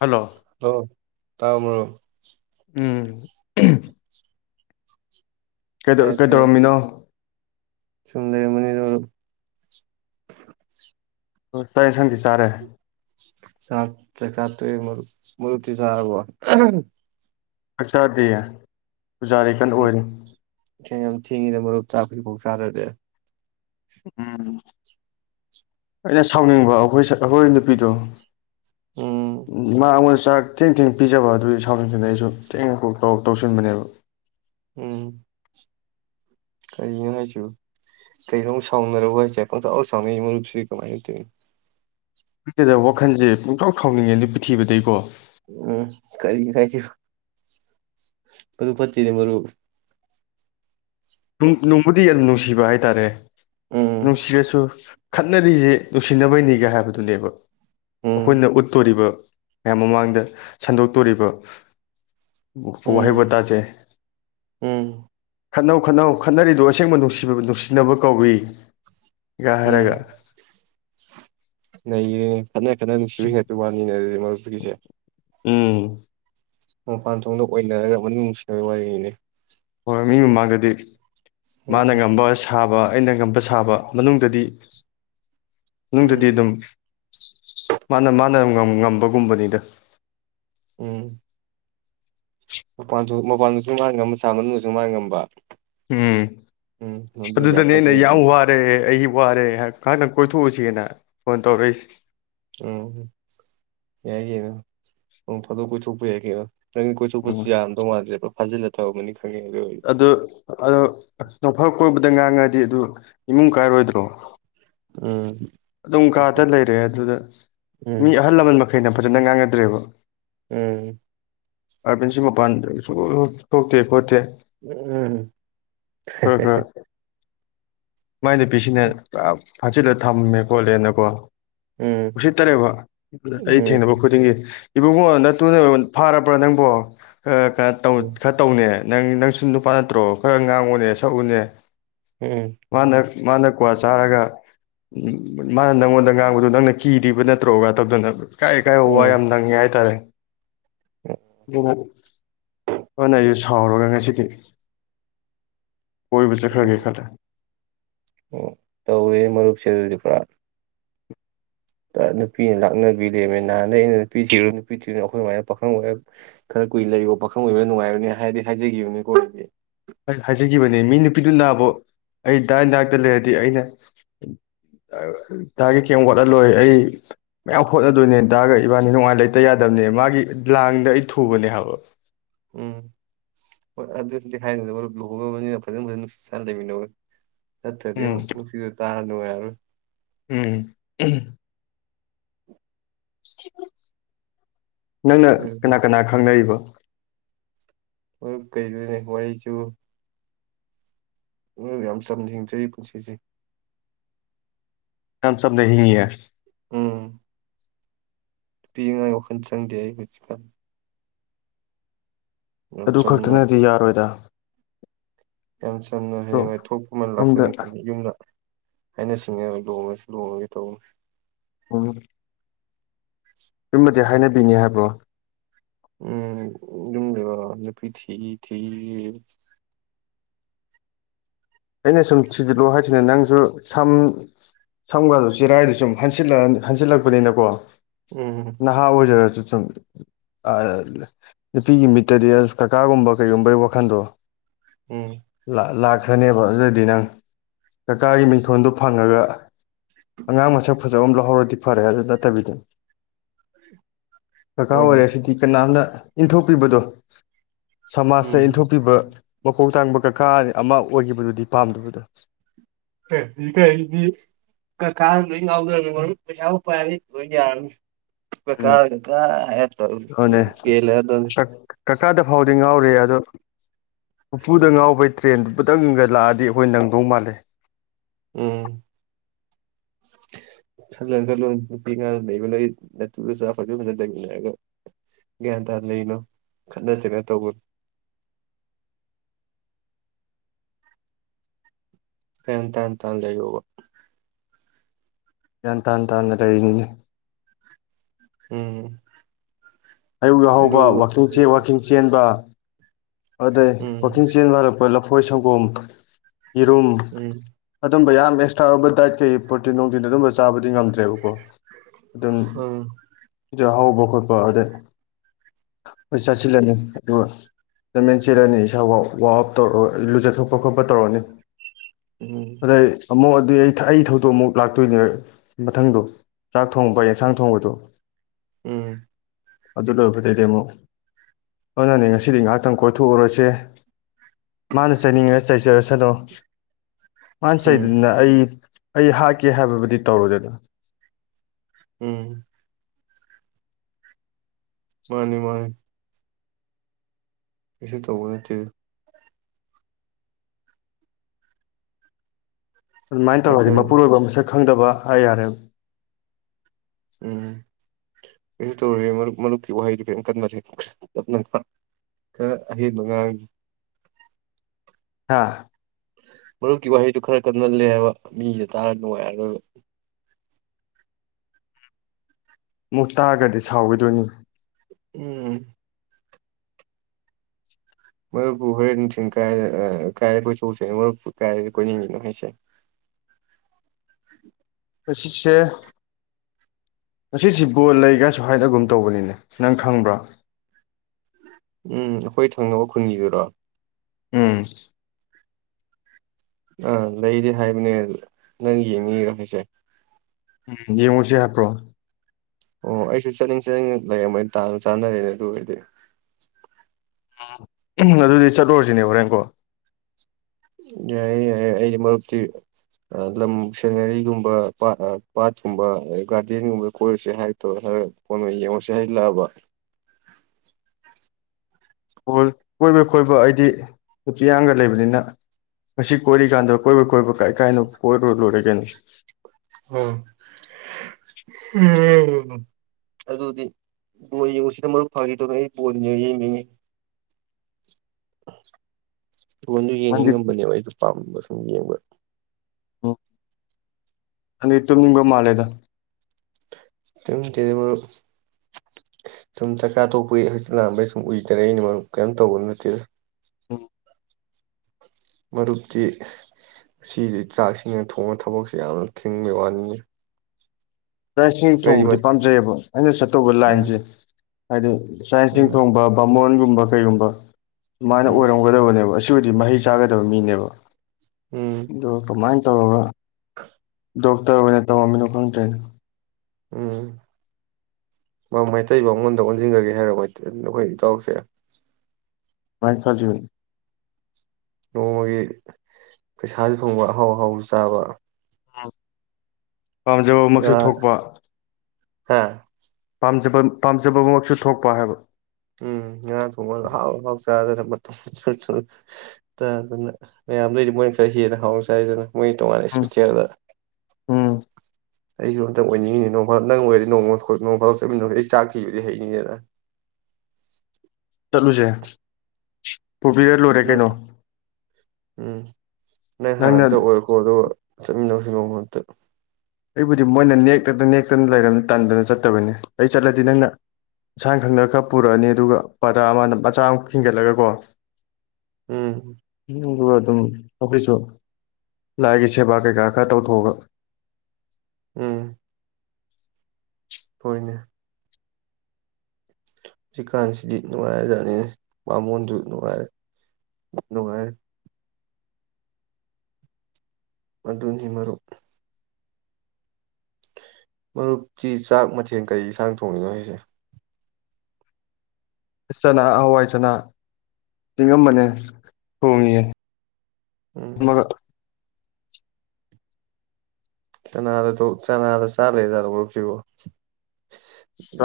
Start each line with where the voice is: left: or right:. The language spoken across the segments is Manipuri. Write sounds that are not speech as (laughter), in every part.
left: ꯍꯜꯂꯣ
right: ꯇꯥꯕꯔꯣ ꯃꯔꯨꯞ
left: ꯎꯝ ꯀꯩꯗꯧ
right: ꯇꯥꯏꯌꯦ ꯇꯥꯏꯌꯦ
left: ꯀꯩꯗꯧꯔꯝꯃꯤꯅꯣ
right: ꯁꯨꯝ ꯂꯩ ꯔ꯭ꯃꯤꯅꯦ ꯃꯔꯨꯞ
left: ꯑ ꯁꯥꯏꯦ ꯁꯥꯟꯇꯤ ꯆꯔꯦ
right: ꯆꯠ ꯆ ꯀꯋꯦ ꯃ ꯃꯨꯔꯇ ꯁꯥꯔꯔꯕꯣ
left: ꯑꯁꯥꯗꯤꯌꯥ ꯄꯨꯖꯥꯔꯤꯀꯟ ꯑꯣꯏꯔꯤ
right: ꯍꯦꯡ ꯌꯥꯝ ꯊꯦꯡꯉꯤꯗ ꯃꯔꯨꯞ ꯆꯥꯛꯖꯤꯐꯥꯎ ꯆꯥꯔꯔꯦ
left: ꯎꯝ ꯑꯩꯅ ꯁꯥꯎꯅꯤꯡꯕ ꯑꯩꯈꯣꯏ ꯑꯩꯈꯣꯏ ꯅꯨꯄꯤꯗꯣ
right: ꯎꯝ
left: ꯃꯥꯃ ꯁꯥꯛ ꯊꯦꯡ ꯊꯦꯡꯅ ꯄꯤꯖꯕ ꯑꯗꯨꯒꯤ ꯁꯥꯎꯦꯟꯁꯤꯗ ꯑꯩꯁꯨ ꯊꯦꯡꯅ ꯀꯧ ꯇꯧꯁꯤꯟꯕꯅꯦꯕ
right: ꯎꯝ ꯀꯔꯤꯅꯣ ꯍꯥꯏꯁꯤ ꯀꯩꯅꯣ ꯑꯃꯨꯛ ꯁꯥꯎꯅꯔꯔꯕ ꯍꯥꯏꯁꯦ ꯄꯪꯀꯥꯎꯐꯥꯎ ꯁꯥꯎꯅꯩ ꯃꯔꯨꯞꯁꯤ ꯀꯃꯥꯏꯅ ꯇꯧꯣꯏꯅ
left: ꯗ ꯋꯥꯈꯟꯁꯦ ꯄꯨꯡꯆꯥꯎ ꯁꯥꯎꯅꯤꯡꯉꯦ ꯑꯗꯨ ꯄꯤꯊꯤꯕꯗꯩꯀꯣ
right: ꯎꯝ ꯈꯥꯏꯁꯤ ꯈꯥꯏꯁꯤ ꯑꯗꯨ ꯐꯤꯗꯤ ꯃꯔꯔ
left: ꯅꯣꯡꯕꯨꯗꯤ ꯌꯥꯝ ꯅꯨꯡꯁꯤꯕ ꯍꯥꯏꯇꯥꯔꯦ
right: ꯎꯝ
left: ꯅꯨꯡꯁꯤꯔꯦꯁꯨ ꯈꯠꯅꯔꯤꯁꯦ ꯅꯨꯡꯁꯤꯅꯕꯩꯅꯤꯒ ꯍꯥꯏꯕꯗꯨꯅꯦꯕ
right: ꯎꯝ
left: ꯑꯩꯈꯣꯏꯅ ꯎꯠꯇꯣꯔꯤꯕ ꯃꯌꯥꯝ ꯃꯃꯥꯡꯗ ꯁꯟꯗꯣꯛꯇꯣꯔꯤꯕ
right: ꯎꯝ
left: ꯋꯥꯍꯤꯕꯇꯥꯆꯦ
right: ꯎꯝ
left: ꯈꯟꯅꯧ ꯈꯠꯅꯔꯤꯗꯣ ꯑꯁꯦꯡꯕ ꯅꯨꯡꯁꯤꯕ ꯅꯨꯡꯁꯤꯅꯕ ꯀꯧꯏ
right: ꯎꯝ ꯌꯦꯏꯌꯦ ꯈꯠꯅ ꯈꯠꯅ ꯅꯨꯡꯁꯤꯕ ꯍꯦꯟꯕ ꯋꯥꯅꯦ ꯑꯗꯨꯗꯤ ꯃꯔꯨꯞꯀꯤꯁꯦ
left: ꯎꯝ
right: ꯃꯄꯥꯟ ꯊꯣꯡꯗ ꯑꯣꯏꯅꯔꯒ ꯃꯅꯨꯡ ꯅꯨꯡꯁꯤꯕꯒꯤ ꯋꯥꯔꯤꯅꯤꯅꯦ
left: ꯍꯣꯏ ꯃꯤ ꯃꯃꯥꯡꯗꯗꯤ
right: ꯎꯝ
left: ꯃꯥꯅ ꯉꯝꯕ ꯁꯥꯕ ꯑꯩꯅ ꯉꯝꯕ ꯁꯥꯕ ꯃꯅꯨꯡꯗꯗꯤ
right: ꯎꯝ
left: ꯅꯨꯡꯗꯨꯗꯤ ꯑꯗꯨꯝ ꯃꯥꯅ ꯃꯥꯅ ꯉꯝꯕꯒꯨꯝꯕꯅꯤꯗ
right: ꯎꯝ ꯃꯄꯥꯟꯁꯨ ꯃꯄꯥꯟꯗꯁꯨ ꯃꯥꯉꯝꯕ ꯁꯕ ꯃꯅꯨꯡꯗꯁꯨ ꯃꯥꯅ ꯉꯝꯕ
left: ꯎꯝ
right: ꯎꯝ ꯑꯗꯨꯗꯤ ꯌꯥꯝ
left: ꯑꯗꯨꯗꯅꯦ
right: ꯐꯖꯩ
left: ꯌꯥꯝ ꯋꯥꯔꯦ ꯑꯩ ꯋꯥꯔꯦ ꯉꯥꯏꯍꯛꯇꯪ ꯀꯣꯏ ꯁꯨ ꯁꯤꯅ ꯐꯣꯟ ꯇꯧꯔꯔꯤꯁ
right: ꯎꯝ ꯌꯥꯒꯅ ꯐꯗꯣ ꯀ ꯊꯨꯞꯄ ꯌꯥꯒ ꯅꯪ ꯀꯣꯏꯁꯨ ꯀꯠꯁꯨ
left: ꯎꯝ
right: ꯌꯥꯝꯗꯧ ꯃꯥꯜꯂꯦꯕꯣ ꯍꯟꯖꯤꯂ ꯇꯧꯧꯕꯅꯤ ꯈꯪꯉ
left: ꯑꯗꯨ ꯑ ꯅꯣꯡꯐꯔꯛ ꯀꯣꯏꯕꯗ ꯉꯥꯡꯉꯗꯤ ꯑꯗꯨ ꯏꯃꯨꯡ ꯀꯥꯏꯔꯣꯏꯗ꯭ꯔꯣ ꯑꯗꯨꯝ ꯀꯥꯗ ꯂꯩꯔꯦ ꯑꯗꯨꯗ ꯃꯤ ꯑꯍꯜ ꯂꯃꯟ ꯃꯈꯩ ꯐꯩꯅ ꯐꯖꯅ ꯉꯥꯡꯅꯗ꯭ꯔꯦꯕ
right: ꯎꯝ
left: ꯑꯥꯔꯕꯤꯟꯁꯤ ꯃꯄꯥꯟꯗ ꯊꯣꯛꯇꯦ ꯈꯣꯠꯇꯦ
right: ꯎꯝ ꯎꯝ
left: ꯃꯥꯏꯅ ꯄꯁꯤꯅꯦ ꯐꯖꯤꯂ ꯊꯝꯃꯦ ꯈꯣꯠꯂꯦꯅꯀꯣ
right: ꯎꯝ
left: ꯎꯁꯤꯠꯇꯅꯦꯦꯕ
right: ꯎꯝ
left: ꯑꯩ ꯊꯦꯡꯅꯕ ꯈꯨꯗꯤꯡꯒꯤ ꯏꯕꯨꯡꯉꯣ ꯅꯠꯇꯨꯅꯦ ꯐꯥꯔꯕ꯭ꯔꯥ ꯅꯪꯕꯣ ꯈꯥ ꯈꯥ ꯈꯔ ꯇꯧꯅꯦ ꯅꯪ ꯅꯪ ꯅꯨꯄꯥ ꯅꯠꯇ꯭ꯔꯣ ꯈꯔ ꯉꯥꯡꯉꯨꯅꯦ ꯁꯛꯎꯅꯦ
right: ꯎꯝ
left: ꯃꯥꯅ ꯃꯥꯅ ꯀ꯭ꯋꯥ ꯆꯥꯔꯒ ꯃꯥꯅ ꯅꯪꯉꯣꯟꯗ ꯉꯥꯡꯕꯗꯨ ꯅꯪꯅ ꯀꯤꯔꯤꯕ ꯅꯠꯇ꯭ꯔꯣꯒ ꯇꯧꯗꯅꯕ ꯀꯥꯏ ꯀꯥꯏꯕ
right: ꯎꯝ
left: ꯋꯥ
right: ꯎꯝ
left: ꯌꯥꯝ ꯅꯪꯉꯦ ꯍꯥꯏꯇꯥꯔꯦ ꯎ ꯍꯅ ꯑꯩ ꯁꯥꯎꯔꯒ ꯉꯁꯤꯗꯤ ꯀꯣꯏꯕ ꯆꯠꯈ꯭ꯔꯒꯦ ꯈꯜꯂꯦ
right: ꯎ ꯇ ꯃꯔꯔꯁꯦ ꯑꯗꯨꯗꯤ ꯄꯨꯔꯥ ꯅꯨꯄꯤꯅ ꯂꯥꯛꯅꯕꯤ ꯂꯩꯔꯃꯦ ꯅꯍꯥꯟꯩ ꯑꯩꯅ ꯅꯨꯄꯤ ꯊꯤꯔꯨ ꯅꯨꯄꯤ ꯊꯤꯔꯨꯅꯨ ꯑꯩꯈꯣꯏ ꯁꯃꯥꯏꯅ ꯄꯥꯈꯪ ꯑꯣꯏꯔ ꯈꯔ ꯀꯨꯏ ꯂꯩꯀꯣ ꯄꯥꯈꯪ ꯑꯣꯏꯕꯥ ꯅꯨꯡꯉꯥꯏꯔꯕꯅꯤ ꯍꯥꯏꯔꯗꯤ ꯍꯥꯏꯖꯒꯤꯈꯤꯕꯅꯤꯀꯣ
left: ꯑꯩ ꯍꯥꯏꯖꯈꯤꯕꯅꯦ ꯃꯤ ꯅꯨꯄꯤꯗꯨ ꯅꯥꯕꯨ ꯑꯩ ꯗꯥꯒꯤ ꯅꯥꯛꯇ ꯂꯩꯔꯗꯤ ꯑꯩꯅ ꯗꯥꯒꯤ ꯀꯩ ꯋꯥꯠꯍꯜꯂꯣꯏ ꯑꯩ ꯃꯌꯥꯝ ꯍꯣꯠꯅꯗꯣꯏꯅꯦ ꯗꯥꯒ ꯏꯕꯥꯅꯤ ꯅꯨꯡꯉꯥꯏꯅ ꯂꯩꯇ ꯌꯥꯗꯕꯅꯦ ꯃꯥꯒꯤ ꯂꯥꯡꯗ ꯑꯩ ꯊꯨꯕꯅꯦ ꯍꯥꯏꯕ
right: ꯎꯝ ꯍꯣꯏ ꯑꯗꯨꯗꯤ ꯂꯨꯍꯣꯡꯕꯅꯤꯅ ꯐꯖꯅ ꯐꯖꯅ ꯅꯨꯡꯁꯤ ꯆꯥꯅ ꯂꯩꯃꯤꯟꯅꯋ
left: ꯎꯝ
right: ꯆꯠꯇꯔꯤꯦꯁꯤꯗ ꯇꯥ ꯣꯋꯔ
left: ꯎꯝ (inaudible) ꯅꯪꯅ ꯀꯅꯥ ꯀꯅꯥ ꯈꯪꯅꯔꯤꯕ
right: ꯃꯔ ꯀꯩꯗꯅꯦ ꯋꯥꯔꯤꯁꯨ ꯎ ꯌꯥꯝ ꯆꯝꯅ ꯍꯤꯡꯖꯩ ꯄꯨꯟꯁꯤꯁꯦ
left: ꯆ ꯂꯩ ꯍꯤꯡꯦ
right: ꯎꯝ ꯅꯨꯄꯤꯤꯉꯥꯏ ꯋꯥꯈꯜ ꯆꯪꯗꯦ ꯑꯩ ꯍꯧꯖꯤꯛꯀꯥꯟ ꯌꯥꯝ
left: ꯑꯗꯨ
right: ꯆꯝꯅ
left: ꯈꯛꯇꯅꯗꯤ ꯌꯥꯔꯣꯏꯗ
right: ꯌꯥꯝ ꯁꯝꯅ ꯍꯌꯦꯡꯥꯏ ꯊꯣꯛꯄꯃ
left: ꯁꯣꯝꯗ
right: ꯂꯥꯛꯆꯅꯤ ꯈꯜꯂꯤ ꯌꯨꯝꯗ ꯍꯥꯏꯩꯅ ꯁꯤꯡꯉꯒ ꯂꯨꯉꯁꯨ ꯂꯨꯃꯒ ꯇꯧꯅꯤ
left: ꯍ ꯑꯗꯨꯃꯤ ꯍꯥꯏꯅꯕꯤꯅꯤ ꯍꯥꯏꯕ꯭ꯔꯣ
right: ꯎꯝ ꯌꯨꯝꯗꯕ ꯅꯨꯄꯤ ꯊꯤ ꯊꯤ
left: ꯑꯩꯅ ꯁꯨꯝ ꯊꯤꯖꯤꯜꯂꯣ ꯍꯥꯏꯁꯤꯅ ꯅꯪꯁꯨꯝ ꯁꯝꯒꯗ ꯆꯔꯥꯏꯗꯨ ꯁꯨꯝ ꯍꯟꯖꯤꯜꯂꯛꯄꯅꯤꯅꯀꯣ
right: ꯎꯝ
left: ꯅ ꯍ ꯑꯣ ꯖꯔꯁꯨ ꯁꯨꯝ ꯅꯨꯄꯤꯒꯤ ꯃꯤꯠꯇꯗꯤ ꯀꯔꯀꯥꯔꯒꯨꯝꯕ ꯀꯩꯒꯨꯝꯕꯒꯤ ꯋꯥꯈꯜꯗꯣ
right: ꯎꯝ
left: ꯂ ꯂꯥꯛꯒ ꯈ ꯑꯣ ꯑꯗꯨꯗꯤ ꯅꯪ ꯀꯀꯥꯒꯤ ꯃꯤꯡꯊꯣꯟꯜꯗꯣ ꯐꯪꯉꯒ ꯑꯉꯥꯡꯝꯁ ꯐ ꯂ ꯍꯔꯗꯤ ꯐꯥꯔꯦ ꯑꯗꯨ ꯂ ꯇꯥꯕꯤꯗ ꯀꯀꯥ
right: ꯍꯣꯏꯅꯦ
left: ꯑꯣꯏꯔꯦꯁꯤꯗꯤ ꯀꯅꯥꯝꯅ ꯏꯟꯊꯣꯛꯄꯤꯕꯗꯣ ꯁꯃꯥꯖꯇ
right: ꯎꯝ
left: ꯏꯟꯊꯣꯛꯄꯤꯕ ꯃꯈꯣꯛ ꯊꯥꯡꯕ ꯀꯀꯥ ꯑꯃ ꯑꯣꯏ ꯗꯨꯗꯤ ꯄꯥꯝꯗꯕꯗ
right: ꯗꯤ ꯀꯀꯥ ꯂꯣꯏ ꯉꯥꯎꯗ꯭ꯔꯅꯤ ꯃꯔ ꯄꯩꯁꯥꯕꯨ ꯄꯥꯏꯔꯗꯤ ꯂꯣꯏ ꯌꯥꯔꯅꯤ ꯀꯥ ꯍꯥꯏ
left: ꯑꯗꯨꯅꯦ
right: ꯇꯂ ꯑꯗꯨ
left: ꯀꯀꯥꯗ ꯐꯥꯎꯗꯤ ꯉꯥꯎꯔꯤ ꯑꯗꯣ ꯎꯄꯨꯗ
right: ꯎꯝ
left: ꯉꯥꯎꯕꯩ ꯇ꯭ꯔꯦꯟꯗꯨ ꯇꯪꯒ ꯂꯥꯛꯑꯗꯤ ꯑꯩꯈꯣꯏ ꯅꯪꯗꯧ ꯃꯥꯜꯂꯦ
right: ꯎꯝ ꯈꯠꯅꯅꯨ ꯈꯠꯅꯨ ꯅꯨꯄꯤ ꯑꯉꯥꯡ ꯂꯩꯕ ꯅꯣꯏ ꯅꯇꯨ ꯅꯆꯥ ꯐꯖ ꯐꯖꯅ ꯂꯩꯃꯤꯟꯅꯔꯒ ꯒ꯭ꯌꯥꯟ ꯇꯥꯅ ꯂꯩꯃꯤꯅꯧ ꯈꯠꯅ ꯆꯩꯅ ꯇꯧꯒꯅꯨ ꯒꯌ꯭ꯥꯟ ꯇꯥꯅ ꯇꯥꯅꯥ ꯂꯩꯌꯣꯕ
left: ꯒ꯭ꯌꯥꯟ ꯇꯥꯟ ꯇꯥꯅ ꯂꯩꯔꯤꯅꯤꯅꯦ
right: ꯎꯝ
left: ꯑꯌꯨꯛ ꯌꯥꯍꯧꯕ
right: ꯑꯗꯨꯒ
left: ꯋꯋꯥꯛꯀꯤꯡ ꯆꯦꯟ ꯋꯥꯛꯀꯤꯡ ꯆꯦꯟꯕ ꯑꯗꯩ
right: ꯎꯝ
left: ꯋꯥꯀꯤꯡ ꯆꯦꯟꯕ ꯍꯂꯛꯄꯗ ꯂꯕ ꯑꯩꯈꯣꯏ ꯁꯪꯒꯣꯝ ꯌꯦꯔꯨꯝ
right: ꯎꯝ
left: ꯑꯗꯨꯝꯕ ꯌꯥꯝ ꯑꯦꯛꯁ꯭ꯔꯥ ꯑꯣꯏꯕ ꯗꯥꯏꯠ ꯀꯩ ꯄ꯭ꯔꯣꯇꯤꯟ ꯅꯨꯡꯗꯤꯟ ꯑꯗꯨꯝꯕ ꯆꯥꯕꯗꯤ ꯉꯝꯗ꯭ꯔꯦꯕꯀꯣ ꯑꯗꯨꯝ
right: ꯎꯝ
left: ꯁꯤꯗ ꯍꯧꯕ ꯈꯣꯠꯄ ꯑꯗꯨꯗꯩꯩ ꯆꯥꯁꯤꯜꯂꯅꯤ ꯑꯗꯨꯒ ꯃꯦꯟ ꯆꯦꯜꯂꯅꯤ ꯏꯁꯥ ꯋꯥꯞ ꯋꯥꯝꯑꯞ ꯇꯧꯔ ꯂꯨꯖꯥ ꯊꯣꯛꯄ ꯈꯣꯠꯄ ꯇꯧꯔꯛꯅꯤ ꯑꯗꯩ ꯑꯃꯨꯛ ꯑꯗꯨꯏ ꯑꯩ ꯑꯩ ꯊꯧꯗꯣꯛ ꯑꯃꯨꯛ ꯂꯥꯛꯇꯣꯏꯅꯦ ꯃꯊꯪꯗꯣ ꯆꯥꯛ ꯊꯣꯡꯕ ꯑꯦꯟꯁꯥꯡ ꯊꯣꯡꯕꯗꯣ
right: ꯎꯝ
left: ꯑꯗꯨ ꯂꯑꯣꯏꯕꯗꯩꯩꯗꯤ ꯑꯃꯨꯛ ꯑꯗꯨꯅꯅꯦ ꯉꯁꯤꯗꯤ ꯉꯥꯏꯍꯥꯛ ꯇꯪ ꯀꯣꯏꯊꯣꯛꯎꯔꯁꯦ ꯃꯥꯅ ꯆꯩꯅꯤꯡꯉꯒ ꯆꯩꯖꯔꯁꯅꯨ ꯑ (inaudible) ꯃꯥꯅ
right: ꯎꯝ
left: ꯆꯩꯗꯅ ꯑꯩ ꯑꯩ ꯍꯥꯠꯀꯦ ꯍꯥꯏꯕꯕꯨꯗꯤ ꯇꯧꯔꯣꯏꯗꯅ
right: ꯎꯝ ꯃꯥꯅꯤ ꯃꯥꯅꯤ ꯀꯩꯁꯨ ꯇꯧꯕ ꯅꯠꯇꯦ
left: ꯑꯗꯨꯃꯥꯏꯅ
right: ꯈꯔ
left: ꯇꯧꯔꯗꯤ
right: ꯈꯔ
left: ꯃꯄꯨꯔꯣꯏꯕ ꯃꯁꯛ ꯈꯪꯗꯕ ꯑꯥꯏ ꯑꯥꯔ ꯑꯦꯝ
right: ꯎꯝ ꯀꯩꯁꯨ ꯇꯧꯔꯣꯏꯌꯦ ꯃꯔꯨꯞ ꯃꯔꯨꯞꯀꯤ ꯋꯥꯍꯩꯗꯨ ꯈꯤꯠꯇ꯭ꯪ ꯀꯟꯃꯜꯂꯦ ꯇꯞꯅ ꯉꯥꯡꯉꯣ ꯈꯔꯥ ꯑꯍꯦꯟꯕ ꯉꯥꯡ
left: ꯍꯥ
right: ꯃꯔꯨꯞꯀꯤ ꯋꯥꯍꯩꯗꯨ ꯈꯔ ꯀꯟꯃꯜꯂꯦ ꯍꯥꯏꯕ ꯃꯤꯗ ꯇꯥꯔ ꯅꯨꯡꯉꯥꯏꯔꯔꯣꯏꯕ
left: ꯃꯨꯛ ꯇꯥꯒꯗꯤ ꯁꯥꯎꯈꯤꯗꯣꯏꯅꯤ
right: ꯎꯝ ꯃꯔꯨꯞꯄꯨ ꯍꯣꯔꯦꯟ ꯅꯨꯡꯊꯤꯟ ꯀꯥꯏꯔ ꯀꯥꯏꯔꯒ ꯀꯣꯏꯊꯣꯛꯎꯁꯦ ꯍꯥꯏ ꯃꯔꯨꯞꯄꯨ ꯀꯥꯏꯗ ꯀꯣꯏꯅꯤꯡꯉꯤꯅꯣ ꯍꯥꯏꯁꯦ
left: ꯉꯁꯤꯁꯦ ꯉꯁꯤꯁꯦ ꯕꯣꯜ ꯂꯩꯒꯁꯨ ꯍꯥꯏꯅꯒꯨꯝ ꯇꯧꯕꯅꯤꯅꯦ ꯅꯪ ꯈꯪꯕ꯭ꯔꯥ
right: ꯎꯝ ꯑꯩꯈꯣꯏ ꯊꯪꯅꯕ ꯈꯨꯟꯒꯤꯗꯨꯔꯣ
left: ꯎꯝ
right: ꯑꯥ ꯂꯩꯗꯤ ꯍꯥꯏꯕꯅꯦ ꯅꯪ ꯌꯦꯡꯅꯤꯡꯉꯤꯔꯣ ꯍꯥꯏꯁꯦ
left: ꯎꯝ ꯌꯦꯡꯉꯨꯁꯤ ꯍꯥꯏꯄ꯭ꯔꯣ
right: ꯑꯣ ꯑꯩꯁꯨ ꯆꯠꯅꯤꯡ ꯆꯠꯅꯤꯡ ꯂꯩꯔꯝꯕꯅꯦ ꯇꯥꯟ ꯆꯥꯅꯔꯦꯗ ꯑꯗꯨ ꯑꯣꯏꯔꯗꯤ
left: ꯑꯗꯨꯗꯤ ꯆꯠꯂꯨꯔꯁꯤꯅꯦ ꯍꯣꯔꯦꯟꯀꯣ
right: ꯌꯥꯌꯦ ꯌꯥꯌꯦ ꯑꯩꯒꯤ ꯃꯔꯨꯞꯇꯤ ꯂꯝ ꯁꯦꯅꯔꯤꯒꯨꯝꯕ ꯄꯥꯠ ꯑ ꯄꯥꯠꯀꯨꯝꯕ ꯒꯥꯔꯗꯦꯟꯒꯨꯝꯕ ꯀꯣꯏꯔꯨꯁꯦ ꯍꯥꯔꯛꯇꯣꯏꯔ ꯍꯥꯏꯔꯛꯄꯅꯣ ꯌꯦꯡꯉꯨꯁꯦ ꯍꯥꯏꯁꯤꯜꯂꯕ
left: ꯒꯣꯜ ꯀꯣꯏꯕ ꯀꯣꯏꯕ ꯑꯩꯗꯤ ꯆꯤꯌꯥꯡꯒ ꯂꯩꯕꯅꯤꯅ ꯉꯁꯤ ꯀꯣꯏꯔꯤꯀꯥꯟꯗꯕ ꯀꯣꯏꯕ ꯀꯣꯏꯕ ꯀꯥꯏ ꯀꯥꯏꯅꯣ ꯀꯣꯏꯔ ꯂꯣꯏꯔꯦ ꯀꯩꯅꯣ
right: ꯎ (inaudible) ꯑꯗꯨꯗꯤ ꯕꯣꯜ ꯌꯦꯡꯕꯁꯤꯅ ꯃꯔꯨꯞ ꯐꯈꯤ ꯇꯧꯅꯤ ꯑꯩ ꯕꯣꯟ ꯌꯦ ꯌꯦꯡꯅꯤꯡꯉꯤ ꯂꯣꯟꯁꯨ
left: ꯅꯪꯗꯤ
right: ꯌꯦꯡꯅꯤꯡꯉꯝꯕꯅꯦꯕ ꯑꯩꯁꯨ ꯄꯥꯝꯕ ꯁꯨꯝ ꯌꯦꯡꯕ
left: ꯑꯣ (unintelligible) ꯇꯨꯝꯅꯤꯡꯕ ꯃꯥꯂꯦꯗ
right: ꯇꯨꯝꯇꯦ ꯃꯔꯨꯞ ꯁꯨꯝ ꯆꯥꯛꯆ ꯇꯣꯛꯄꯒꯤ ꯍꯆꯤ ꯂꯥꯡꯕꯩ ꯁꯨꯝ ꯎꯏꯗꯑꯩꯅꯦ ꯃꯔꯨꯞ ꯀꯔꯤꯝ ꯇꯧꯕ ꯅꯠꯇꯦꯗ
left: ꯎꯝ
right: ꯃꯔꯨꯞꯇꯤ ꯑꯁꯤꯗꯤ ꯆꯥꯛꯁꯤꯡꯅ ꯊꯣꯡꯕ ꯊꯕꯛꯁꯤ ꯌꯥꯝꯅ ꯊꯤꯡꯕꯒꯤ ꯋꯥꯅꯤꯅꯤ
left: ꯆꯥꯏꯁꯤꯡ ꯊꯣꯡꯕꯗꯤ ꯄꯥꯝꯖꯩꯕ ꯑꯩꯅ ꯆꯠꯇꯧꯕ
right: ꯎꯝ
left: ꯂꯥꯏꯟꯁꯦ ꯑꯗꯨ ꯆꯥꯏꯁꯤꯡ
right: ꯎꯝ
left: ꯊꯣꯡꯕ ꯕꯥꯃꯣꯟ ꯕ ꯀꯩꯒꯨꯝꯕ ꯃꯥꯅ
right: ꯎꯝ
left: ꯑꯣꯏꯔꯝꯒꯗꯕꯅꯦꯕ ꯁꯨꯒꯗꯤ ꯃꯍꯩ ꯆꯥꯒꯗꯕ ꯃꯤꯅꯦꯕ
right: ꯎꯝ
left: ꯑꯗꯣ ꯀꯃꯥꯏꯅ ꯇꯧꯔꯒ ꯇ ꯑꯣꯏꯅ ꯇꯧꯃꯤꯅꯣ ꯈꯪꯇ꯭ꯔꯦ
right: ꯎꯝ ꯃꯩꯇꯩꯕ ꯑꯩꯉꯣꯟꯗ ꯑꯣꯟꯁꯤꯟꯈ꯭ꯔꯒꯦ ꯍꯥꯏꯔꯣ ꯃꯩ ꯑꯩꯈꯣꯏ ꯏꯇꯥꯎꯁꯦ
left: ꯃꯥꯏ ꯀꯖ
right: ꯅꯣꯡꯃꯒꯤ ꯄꯩꯁꯥꯁꯨ ꯐꯪꯕ ꯑꯍꯥꯎ ꯑꯍꯥꯎꯁꯨ ꯆꯥꯕ
left: ꯑ ꯄꯥꯝꯖꯕꯃꯛꯁꯨ ꯊꯣꯛꯄ
right: ꯍꯥꯥ
left: ꯄꯥꯝꯖꯕ ꯄꯥꯝꯖꯕꯃꯛꯁꯨ ꯊꯣꯛꯄ ꯍꯥꯏꯕ
right: ꯎꯝ ꯌꯥ ꯊ ꯍꯥꯎ ꯍꯥꯎ ꯆꯥꯗꯅ ꯃꯇ ꯇꯥꯗꯅ ꯃꯌꯥꯝꯗꯗꯤ ꯃꯣꯏꯅ ꯈꯔ ꯍꯦꯟꯅ ꯍꯥꯎꯔ ꯆꯥꯏꯗꯅ ꯃꯣꯏ ꯇꯣꯉꯥꯟꯅ ꯏꯁ
left: ꯎꯝ
right: ꯄꯤꯛꯆꯦꯌꯔꯗ
left: ꯎꯝ
right: ꯑꯩꯁꯨ ꯑꯝꯇꯪ ꯑꯣꯏꯅꯤꯡꯉꯤꯅꯦ ꯅꯣꯡ ꯐꯥ ꯅꯪ ꯑꯣꯏꯔꯗꯤ ꯅꯣꯡꯃ ꯅꯣꯡ ꯐꯥ ꯆꯠꯃꯤꯟꯅꯗꯤ ꯑꯩ ꯆꯥꯛ ꯊꯤꯈꯤꯕꯗꯤ ꯍꯩꯅꯤꯅꯤꯅ
left: ꯁꯦ
right: ꯅꯪ ꯎꯝ ꯅꯪ
left: ꯅꯪꯅ
right: ꯍꯅꯟꯇ ꯑꯣꯏꯔꯈꯣꯗ ꯃꯣꯍꯃꯗ
left: ꯑꯩꯕꯨꯗꯤ ꯃꯣꯏꯅ ꯅꯦꯛꯇꯅ ꯅꯦꯛꯇꯅ ꯂꯩꯔꯝ ꯇꯟꯗꯅ ꯆꯠꯇꯕꯅꯤ ꯑꯩ ꯆꯠꯂꯗꯤ ꯅꯪꯅ ꯏꯟꯁꯥꯡ ꯈꯪꯗ ꯈꯔ ꯄꯨꯔꯛꯑꯅꯤ ꯑꯗꯨꯒ ꯄꯗꯥ ꯑꯃꯅ ꯃꯆꯥ ꯑꯃꯨꯛ ꯤꯡꯒꯠꯂꯒꯀꯣ
right: ꯎꯝ
left: ꯎꯝ ꯑꯗꯨꯝ ꯑꯩꯈꯣꯏꯁꯨ ꯂꯥꯏꯒꯤ ꯁꯦꯕꯥ ꯀꯩꯀꯥ ꯈꯔ ꯇꯧꯊꯣꯛꯑꯒ
right: ꯎꯝ ꯍꯣꯏꯅ ꯍꯧꯖꯤꯛꯀꯥꯟꯁꯤꯗꯤ ꯅꯨꯡꯉꯥꯏꯔꯖꯥꯠꯅꯤ ꯃꯃꯣꯟꯁꯨ ꯅꯨꯡꯉꯥꯏꯔ ꯅꯨꯡꯉꯥꯏꯔꯦ ꯃꯗꯨꯅꯤ ꯃꯔꯨꯞ ꯃꯔꯨꯞꯇꯤ ꯆꯥꯛ ꯃꯊꯦꯜ ꯀꯩ ꯌꯦꯟꯁꯥꯡ ꯊꯣꯡꯉꯤꯅꯣ ꯍꯥꯏꯁꯦ
left: ꯆꯅꯥ ꯍꯋꯥꯏ ꯆꯅꯥ ꯆꯤꯡꯉꯝꯕꯅꯦ ꯊꯣꯡꯉꯦ ꯃ
right: ꯎꯝ ꯆꯅꯥꯗꯦ ꯆꯅ ꯑꯗ ꯆꯂꯦꯖꯔꯦ ꯕ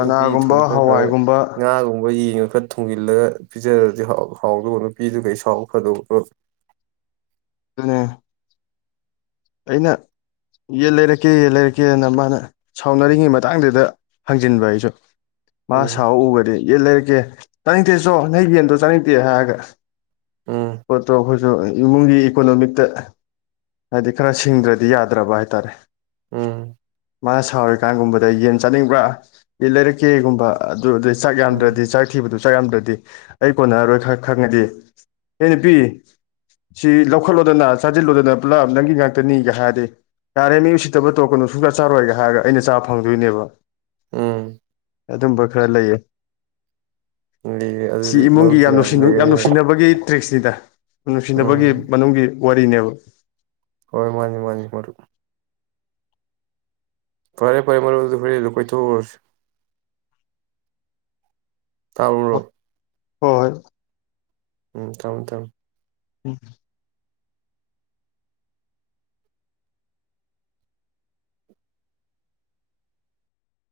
right: ꯅꯨꯄꯤ ꯊꯣꯡ ꯈꯔ ꯈꯔ
left: ꯍꯋꯥꯏꯒꯨꯝꯕ
right: ꯉꯥꯒꯨꯝꯕ ꯌꯦꯡꯉꯨ ꯏꯐꯠ ꯊꯨꯡꯖꯤꯜꯂꯒ ꯄꯤꯖꯔꯗꯤ ꯍꯥꯎꯗꯕ ꯅꯨꯄꯤꯗꯨꯒꯩ ꯁꯥꯎꯕ ꯐꯗꯣꯛ
left: ꯑ ꯑꯩꯅ ꯌꯦꯟ ꯂꯩꯔꯛꯀꯦ ꯌꯦꯟ ꯂꯩꯔꯛꯀꯦꯅ ꯃꯥꯅ ꯁꯥꯎꯅꯔꯤꯉꯩ ꯃꯇꯥꯡꯗꯨꯗ ꯍꯪꯖꯤꯟꯕ ꯑꯩꯁꯨ ꯃꯥ ꯁ
right: ꯎꯝ
left: ꯎꯕꯗꯤ ꯌꯦꯟ ꯂꯩꯔꯛꯀꯦ ꯆꯥꯅꯤꯡꯗꯦꯁꯨꯣ ꯅ ꯌꯦꯟꯗꯣ ꯆꯥꯅꯤꯡꯗꯦ ꯍꯥꯏꯔꯒ
right: ꯎꯝ
left: ꯄꯣꯠꯇꯣ ꯑꯩꯈꯣꯏꯁꯨ ꯏꯃꯨꯡꯒꯤ ꯏꯀꯣꯅꯣꯃꯤꯛꯇ ꯍꯥꯏꯗꯤ ꯈꯔ ꯁꯤꯡꯗ꯭ꯔꯗꯤ ꯌꯥꯗ꯭ꯔꯕ ꯍꯥꯏꯇꯥꯔꯦ
right: ꯎꯝ
left: ꯃꯥꯅ ꯁꯥꯎꯔꯤꯀꯥꯟꯒꯨꯝꯕꯗ ꯌꯦꯟ ꯆꯥꯅꯤꯡꯕ꯭ꯔꯥ ꯏ ꯂꯩꯔꯛꯀꯦꯒꯨꯝꯕ ꯑꯗꯨꯗꯩ ꯆꯥꯛ
right: ꯎꯝ
left: ꯌꯥꯝꯗ꯭ꯔꯗꯤ ꯆꯥꯛ ꯊꯤꯕꯗꯨ ꯆꯥꯛ ꯌꯥꯝꯗ꯭ꯔꯗꯤ ꯑꯩ ꯀꯣꯟꯅꯔꯔꯣꯏ ꯈꯔ ꯈꯪꯉꯗꯤ ꯑꯦ ꯅꯨꯄꯤ ꯁꯤ ꯂꯧꯈꯠꯂꯣꯗꯅ ꯆꯥꯁꯤꯜꯂꯣꯗꯅ ꯄꯨꯂꯞ ꯅꯪꯒꯤ ꯉ ꯈꯛꯇꯅꯤꯒ ꯍꯥꯏꯔꯗꯤ ꯌꯥꯔꯦ ꯃꯤ ꯎꯁꯤꯠꯇꯕ ꯇꯧꯔꯛꯀꯅꯨ ꯁꯨꯡꯆꯥ ꯆꯥꯔꯣꯏꯒ ꯍꯥꯏꯔꯒ ꯑꯩꯅ ꯆꯥꯕ ꯐꯪꯗꯣꯏꯅꯦꯕ
right: ꯎꯝ
left: ꯑꯗꯨꯝꯕ ꯈꯔ ꯂꯩꯌꯦ
right: ꯂꯩꯌꯦ ꯑꯗꯨꯗꯤ
left: ꯁꯤ ꯏꯃꯨꯡꯒꯤ
right: ꯃꯔꯨꯞꯁꯦ
left: ꯌꯥꯝ ꯅꯨꯡꯁꯤ ꯌꯥꯝ
right: ꯂꯩꯔꯝꯃꯤꯅ
left: ꯅꯨꯡꯁꯤꯅꯕꯒꯤ ꯇ꯭ꯔꯤꯛꯁꯅꯤꯗ ꯅꯨꯡꯁꯤꯅꯕꯒꯤ
right: ꯎꯝ
left: ꯃꯅꯨꯡꯒꯤ ꯋꯥꯔꯤꯅꯦꯕ
right: ꯍꯣꯏ ꯃꯥꯅꯤ ꯃꯥꯅꯤ ꯃꯔꯨꯞ ꯐꯔꯦ ꯐꯔꯦ ꯃꯔꯕꯨꯗ ꯐꯔ ꯂꯨ ꯀꯣꯏ ꯊꯁ ꯇꯥꯔꯔꯣ
left: ꯍꯣꯏ ꯍꯣꯏ
right: ꯎꯝ ꯊꯝ ꯊꯝ
left: ꯎꯝ